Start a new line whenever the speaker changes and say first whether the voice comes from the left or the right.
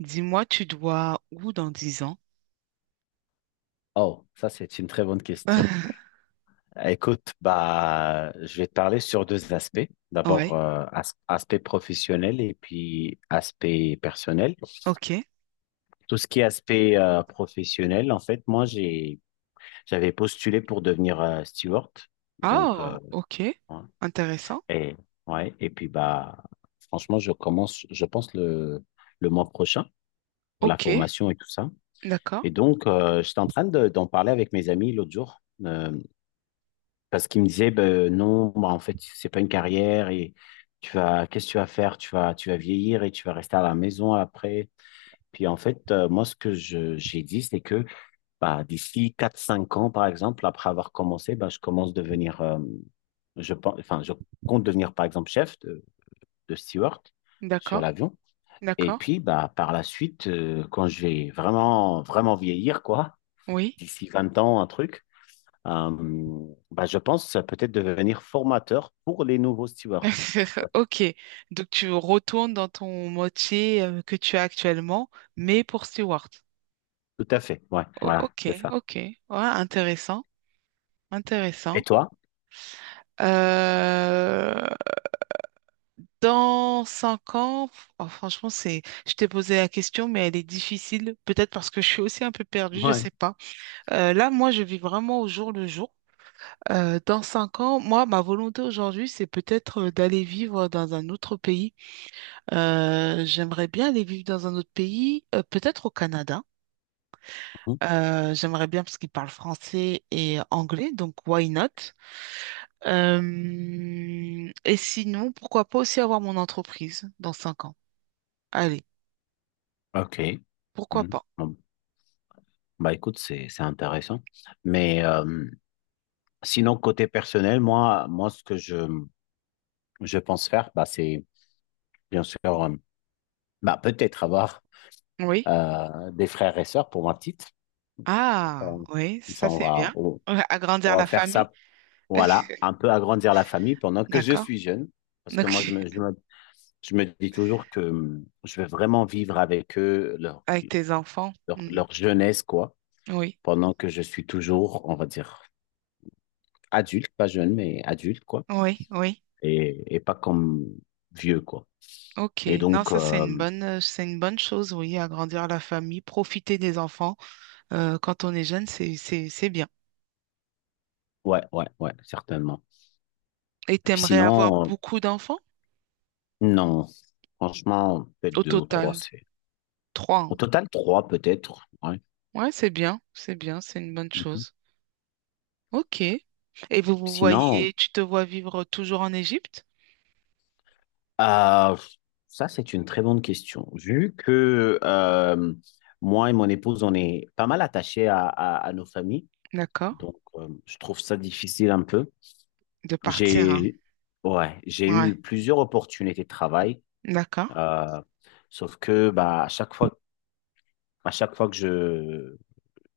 right: Dis-moi, tu dois où dans 10 ans?
left: Oh, ça c'est une très bonne question. Écoute, bah, je vais te parler sur deux aspects. D'abord,
right: Ouais,
left: aspect professionnel et puis aspect personnel.
right: ok.
left: Tout ce qui est aspect professionnel, en fait, moi j'avais postulé pour devenir steward. Donc,
right: Oh, ok.
left: ouais.
right: Intéressant.
left: Et ouais, et puis bah, franchement, je commence, je pense le mois prochain pour la
right: Ok,
left: formation et tout ça.
right: d'accord.
left: Et donc, j'étais en train d'en parler avec mes amis l'autre jour. Parce qu'il me disait, ben, non, bah, en fait, c'est pas une carrière et qu'est-ce que tu vas faire? Tu vas vieillir et tu vas rester à la maison après. Puis en fait, moi, ce que j'ai dit, c'est que bah, d'ici quatre cinq ans, par exemple, après avoir commencé, bah, je commence à devenir, je pense, enfin, je compte devenir, par exemple, chef de steward sur
right: D'accord,
left: l'avion. Et
right: d'accord.
left: puis, bah, par la suite, quand je vais vraiment, vraiment vieillir, quoi,
right: Oui.
left: d'ici 20 ans, un truc, euh, bah, je pense, peut-être devenir formateur pour les nouveaux stewards. Ouais.
right: Ok. Donc tu retournes dans ton métier que tu as actuellement, mais pour Stewart.
left: Tout à fait. Ouais,
right: O-
left: voilà, c'est
right: ok,
left: ça.
right: ok. Ouais, intéressant.
left: Et
right: Intéressant.
left: toi?
right: Euh, dans 5 ans, oh, franchement, c'est, je t'ai posé la question, mais elle est difficile, peut-être parce que je suis aussi un peu perdue, je
left: Ouais.
right: sais pas. Là, moi, je vis vraiment au jour le jour. Dans cinq ans, moi, ma volonté aujourd'hui, c'est peut-être d'aller vivre dans un autre pays. J'aimerais bien aller vivre dans un autre pays, peut-être au Canada.
left: Mhm.
right: J'aimerais bien parce qu'ils parlent français et anglais, donc why not? Et sinon, pourquoi pas aussi avoir mon entreprise dans 5 ans? Allez,
left: OK.
right: pourquoi
left: Mhm.
right: pas?
left: Bon, bah écoute, c'est intéressant. Mais, sinon, côté personnel, moi, ce que je pense faire, bah, c'est bien sûr, bah, peut-être avoir
right: Oui.
left: des frères et sœurs pour ma petite.
right: Ah,
left: On-
right: oui,
left: Comme
right: ça
left: ça,
right: c'est bien. Ouais, agrandir
left: on va
right: la
left: faire
right: famille.
left: ça, voilà, un peu agrandir la famille pendant que je
right: D'accord.
left: suis jeune. Parce que
right: Donc,
left: moi, je me dis toujours que je vais vraiment vivre avec eux leur,
right: avec tes enfants. Hmm.
left: jeunesse, quoi,
right: Oui,
left: pendant que je suis toujours, on va dire, adulte, pas jeune, mais adulte, quoi,
right: oui, oui.
left: et pas comme vieux, quoi.
right: Ok.
left: Et
right: Non,
left: donc,
right: ça c'est une bonne chose, oui, agrandir la famille, profiter des enfants. Quand on est jeune, c'est bien.
left: ouais, ouais, ouais, certainement.
right: Et
left: Puis
right: t'aimerais avoir
left: sinon,
right: beaucoup d'enfants?
left: non, franchement, peut-être
right: Au
left: deux ou trois.
right: total, trois,
left: Au
right: hein.
left: total, trois peut-être, ouais.
right: Ouais, c'est bien, c'est bien, c'est une bonne
left: Mhm.
right: chose. Ok. Et
left: Sinon,
right: tu te vois vivre toujours en Égypte?
left: Euh, ça, c'est une très bonne question. Vu que moi et mon épouse, on est pas mal attachés à nos familles,
right: D'accord.
left: donc, je trouve ça difficile un peu.
right: De partir, hein.
left: J'ai, ouais, j'ai
right: Ouais.
left: eu plusieurs opportunités de travail,
right: D'accord.
left: euh, sauf que bah, à chaque fois que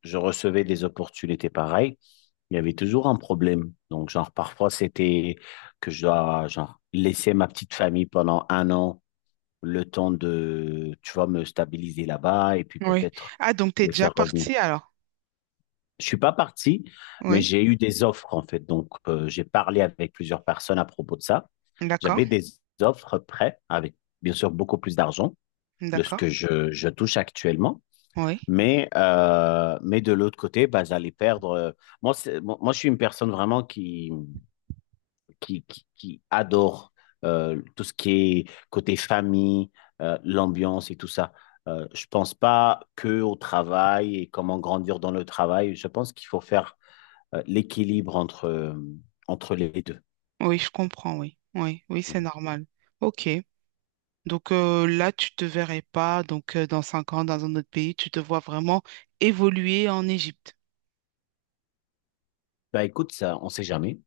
left: je recevais des opportunités pareilles, il y avait toujours un problème. Donc, genre, parfois, c'était que je dois, genre, laisser ma petite famille pendant un an le temps de, tu vois, me stabiliser là-bas et puis
right: Oui.
left: peut-être
right: Ah, donc t'es
left: me
right: déjà
left: faire revenir.
right: parti alors?
left: Je suis pas parti, mais
right: Oui.
left: j'ai eu des offres en fait. Donc, j'ai parlé avec plusieurs personnes à propos de ça.
right: D'accord.
left: J'avais des offres prêtes avec, bien sûr, beaucoup plus d'argent de ce
right: D'accord.
left: que je touche actuellement.
right: Oui.
left: Mais de l'autre côté, bah, j'allais perdre. Moi, je suis une personne vraiment qui adore tout ce qui est côté famille, l'ambiance et tout ça. Je pense pas que au travail et comment grandir dans le travail. Je pense qu'il faut faire, l'équilibre entre les deux.
right: Oui, je comprends, oui. Oui, oui, c'est
left: Mhm.
right: normal. Ok. Donc là, tu te verrais pas, donc dans 5 ans, dans un autre pays, tu te vois vraiment évoluer en Égypte.
left: Bah écoute, ça, on sait jamais.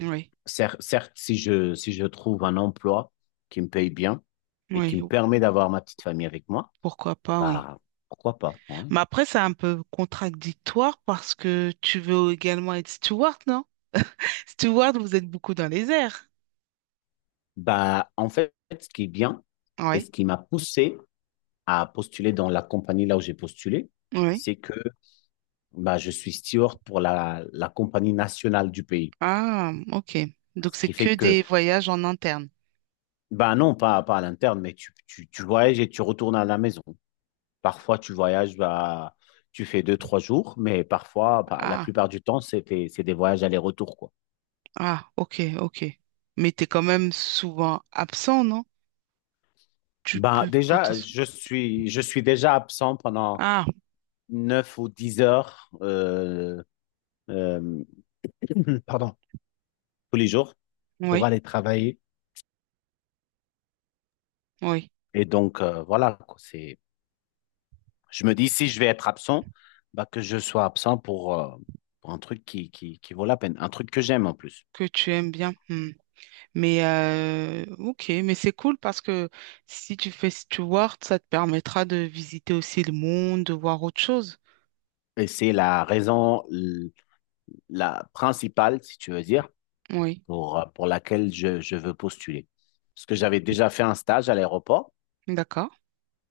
right: Oui.
left: Certes, si je trouve un emploi qui me paye bien et qui
right: Oui.
left: me permet d'avoir ma petite famille avec moi,
right: Pourquoi pas, oui.
left: bah, pourquoi pas. Ouais.
right: Mais après, c'est un peu contradictoire parce que tu veux également être steward, steward, vous êtes beaucoup dans les airs.
left: Bah en fait, ce qui est bien et
right: Oui,
left: ce qui m'a poussé à postuler dans la compagnie là où j'ai postulé,
right: oui.
left: c'est que bah, je suis steward pour la compagnie nationale du pays.
right: Ah, ok. Donc,
left: Ce
right: c'est
left: qui fait
right: que
left: que
right: des voyages en interne.
left: bah non, pas à l'interne, mais tu voyages et tu retournes à la maison. Parfois, tu voyages, bah, tu fais deux, trois jours, mais parfois, bah, la
right: Ah,
left: plupart du temps, c'est des voyages aller-retour, quoi.
right: ah, ok, ok. Mais t'es quand même souvent absent, non? Tu
left: Bah,
right: peux
left: déjà,
right: potentiellement...
left: je suis déjà absent pendant
right: Ah,
left: 9 ou 10 heures, euh, pardon, tous les jours pour
right: oui,
left: aller travailler.
right: oui.
left: Et donc, voilà, quoi. Je me dis, si je vais être absent, bah, que je sois absent pour un truc qui vaut la peine, un truc que j'aime en plus.
right: Que tu aimes bien. Hmm. Mais, ok, mais c'est cool parce que si tu fais Steward, ça te permettra de visiter aussi le monde, de voir autre chose.
left: Et c'est la raison, la principale, si tu veux dire,
right: Oui,
left: pour laquelle je veux postuler. Parce que j'avais déjà fait un stage à l'aéroport
right: d'accord.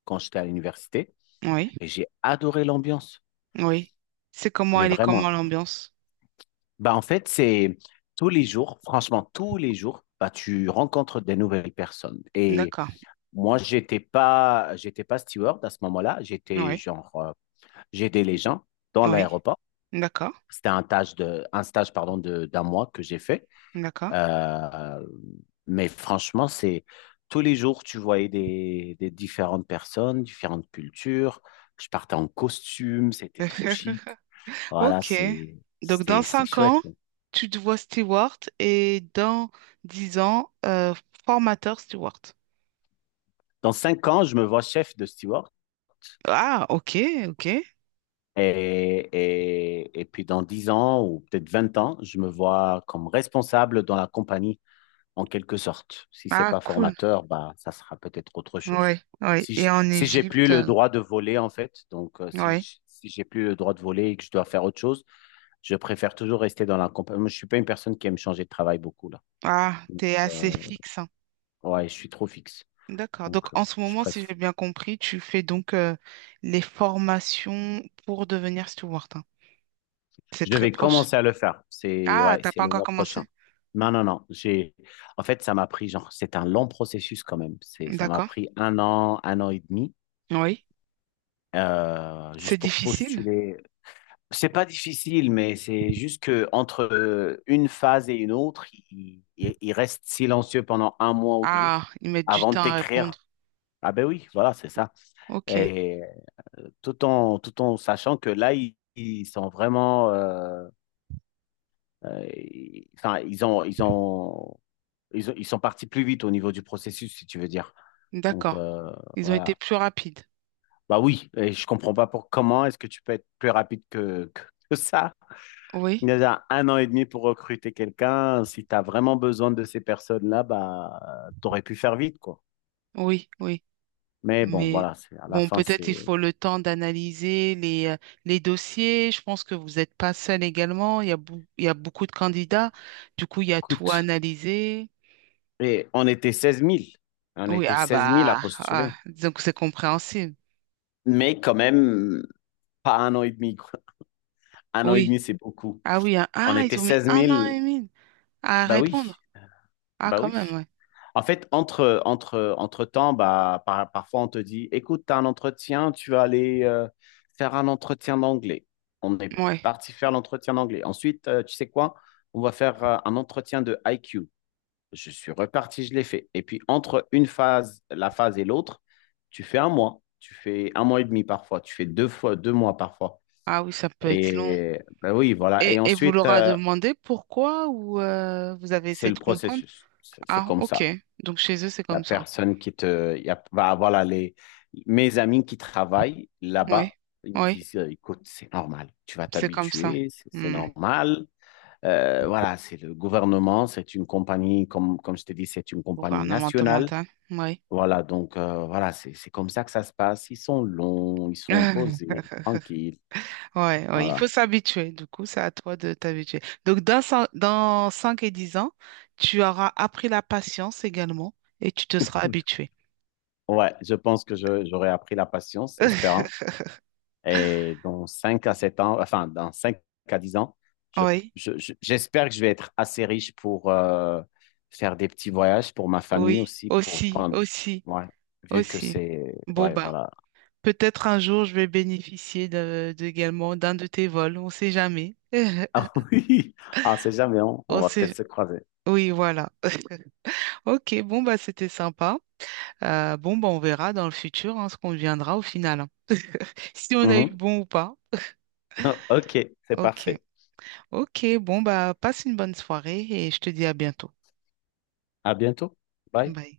left: quand j'étais à l'université
right: Oui,
left: et j'ai adoré l'ambiance.
right: oui. C'est comment
left: J'ai
right: elle est,
left: vraiment.
right: comment l'ambiance.
left: Bah, en fait, c'est tous les jours, franchement, tous les jours, bah, tu rencontres des nouvelles personnes. Et
right: D'accord.
left: moi, j'étais pas steward à ce moment-là. J'étais,
right: Oui.
left: genre, j'aidais les gens dans
right: Oui,
left: l'aéroport.
right: d'accord,
left: C'était un stage de, un stage, pardon, d'un mois que j'ai fait.
right: d'accord.
left: Euh, mais franchement, c'est tous les jours, tu voyais des différentes personnes, différentes cultures. Je partais en costume, c'était trop chic. Voilà,
right: Ok. Donc, dans
left: c'est
right: 5 ans,
left: chouette.
right: tu te vois steward et dans 10 ans, formateur steward.
left: Dans 5 ans, je me vois chef de steward.
right: Ah, ok, ok.
left: Et puis dans 10 ans ou peut-être 20 ans, je me vois comme responsable dans la compagnie en quelque sorte. Si c'est
right: Ah,
left: pas
right: cool.
left: formateur, bah, ça sera peut-être autre chose.
right: Ouais, ouais. Et en
left: Si j'ai plus
right: Égypte,
left: le droit de voler en fait, donc,
right: ouais.
left: si j'ai plus le droit de voler et que je dois faire autre chose, je préfère toujours rester dans la compagnie. Moi, je suis pas une personne qui aime changer de travail beaucoup là.
right: Ah,
left: Donc,
right: t'es assez fixe, hein.
left: ouais, je suis trop fixe.
right: D'accord. Donc,
left: Donc,
right: en ce
left: je
right: moment, si
left: préfère.
right: j'ai bien compris, tu fais donc les formations pour devenir steward, hein. C'est
left: Je
right: très
left: vais
right: proche.
left: commencer à le faire. C'est
right: Ah,
left: ouais,
right: t'as
left: c'est
right: pas
left: le
right: encore
left: mois
right: commencé?
left: prochain. Non, non, non. En fait, ça m'a pris, genre, c'est un long processus quand même. Ça m'a
right: D'accord.
left: pris un an et demi,
right: Oui. C'est
left: juste pour
right: difficile.
left: postuler. C'est pas difficile, mais c'est juste que entre, une phase et une autre, il reste silencieux pendant un mois ou deux
right: Ah, ils mettent du
left: avant de
right: temps à
left: t'écrire.
right: répondre.
left: Ah ben oui, voilà, c'est ça.
right: Ok,
left: Et, tout en sachant que là, ils sont vraiment, enfin, ils sont partis plus vite au niveau du processus, si tu veux dire. Donc,
right: d'accord. Ils ont été
left: voilà.
right: plus rapides.
left: Bah oui, et je comprends pas pour comment est-ce que tu peux être plus rapide que ça. Il
right: Oui,
left: y a déjà un an et demi pour recruter quelqu'un. Si tu as vraiment besoin de ces personnes-là, bah, tu aurais pu faire vite, quoi.
right: oui, oui.
left: Mais bon,
right: Mais
left: voilà, c'est, à la
right: bon,
left: fin,
right: peut-être il
left: c'est,
right: faut le temps d'analyser les dossiers. Je pense que vous n'êtes pas seul également. Il y a beaucoup de candidats. Du coup, il
left: ça
right: y a tout à
left: coûte.
right: analyser.
left: Et on était 16 000. On
right: Oui,
left: était
right: ah
left: seize mille à
right: bah, ah,
left: postuler.
right: disons que c'est compréhensible.
left: Mais quand même, pas un an et demi, quoi. Un an et
right: Oui.
left: demi, c'est beaucoup.
right: Ah oui, hein.
left: On
right: Ah,
left: était
right: ils ont mis
left: seize
right: un an et
left: mille,
right: demi à
left: bah oui,
right: répondre. Ah,
left: bah
right: quand
left: oui.
right: même, ouais.
left: En fait, entre temps, bah, parfois on te dit, écoute, tu as un entretien, tu vas aller faire un entretien d'anglais. On est
right: Ouais.
left: parti faire l'entretien d'anglais. Ensuite, tu sais quoi? On va faire un entretien de IQ. Je suis reparti, je l'ai fait. Et puis, entre une phase, la phase et l'autre, tu fais un mois, tu fais un mois et demi parfois, tu fais deux fois, deux mois parfois.
right: Ah oui, ça peut être long.
left: Et bah oui, voilà. Et
right: Et vous
left: ensuite,
right: leur a demandé pourquoi ou vous avez
left: c'est
right: essayé de
left: le
right: comprendre?
left: processus. C'est
right: Ah,
left: comme ça.
right: ok. Donc chez eux, c'est
left: La
right: comme ça.
left: personne qui te va avoir là, mes amis qui travaillent
right: Oui,
left: là-bas, ils me
right: oui,
left: disent, écoute, c'est normal, tu vas
right: c'est comme ça.
left: t'habituer, c'est
right: Hmm.
left: normal. Voilà, c'est le gouvernement, c'est une compagnie, comme je te dis, c'est une compagnie nationale.
right: Gouvernemental, oui.
left: Voilà, donc, voilà, c'est comme ça que ça se passe. Ils sont longs, ils sont posés, tranquilles.
right: Ouais, ouais, il
left: Voilà.
right: faut s'habituer. Du coup, c'est à toi de t'habituer. Donc, dans 5 et 10 ans, tu auras appris la patience également et tu te seras habitué.
left: Ouais, je pense que j'aurais appris la patience, espérant. Et dans 5 à 7 ans, enfin, dans 5 à 10 ans, je-
right: Oui,
left: j'espère que je vais être assez riche pour, faire des petits voyages pour ma famille
right: oui,
left: aussi, pour
right: aussi,
left: prendre,
right: aussi,
left: ouais, vu que
right: aussi.
left: c'est,
right: Bon,
left: ouais,
right: ben.
left: voilà.
right: Peut-être un jour, je vais bénéficier également d'un de tes vols. On sait jamais.
left: Ah oui, ah, c'est jamais, on
right: On
left: va
right: sait...
left: peut-être se croiser.
right: Oui, voilà. Ok, bon, bah, c'était sympa. Bon, bah, on verra dans le futur hein, ce qu'on deviendra au final, hein. Si on a eu
left: Mhm.
right: bon ou pas.
left: Ok, c'est
right: Ok.
left: parfait.
right: Ok, bon, bah, passe une bonne soirée et je te dis à bientôt.
left: À bientôt. Bye.
right: Bye.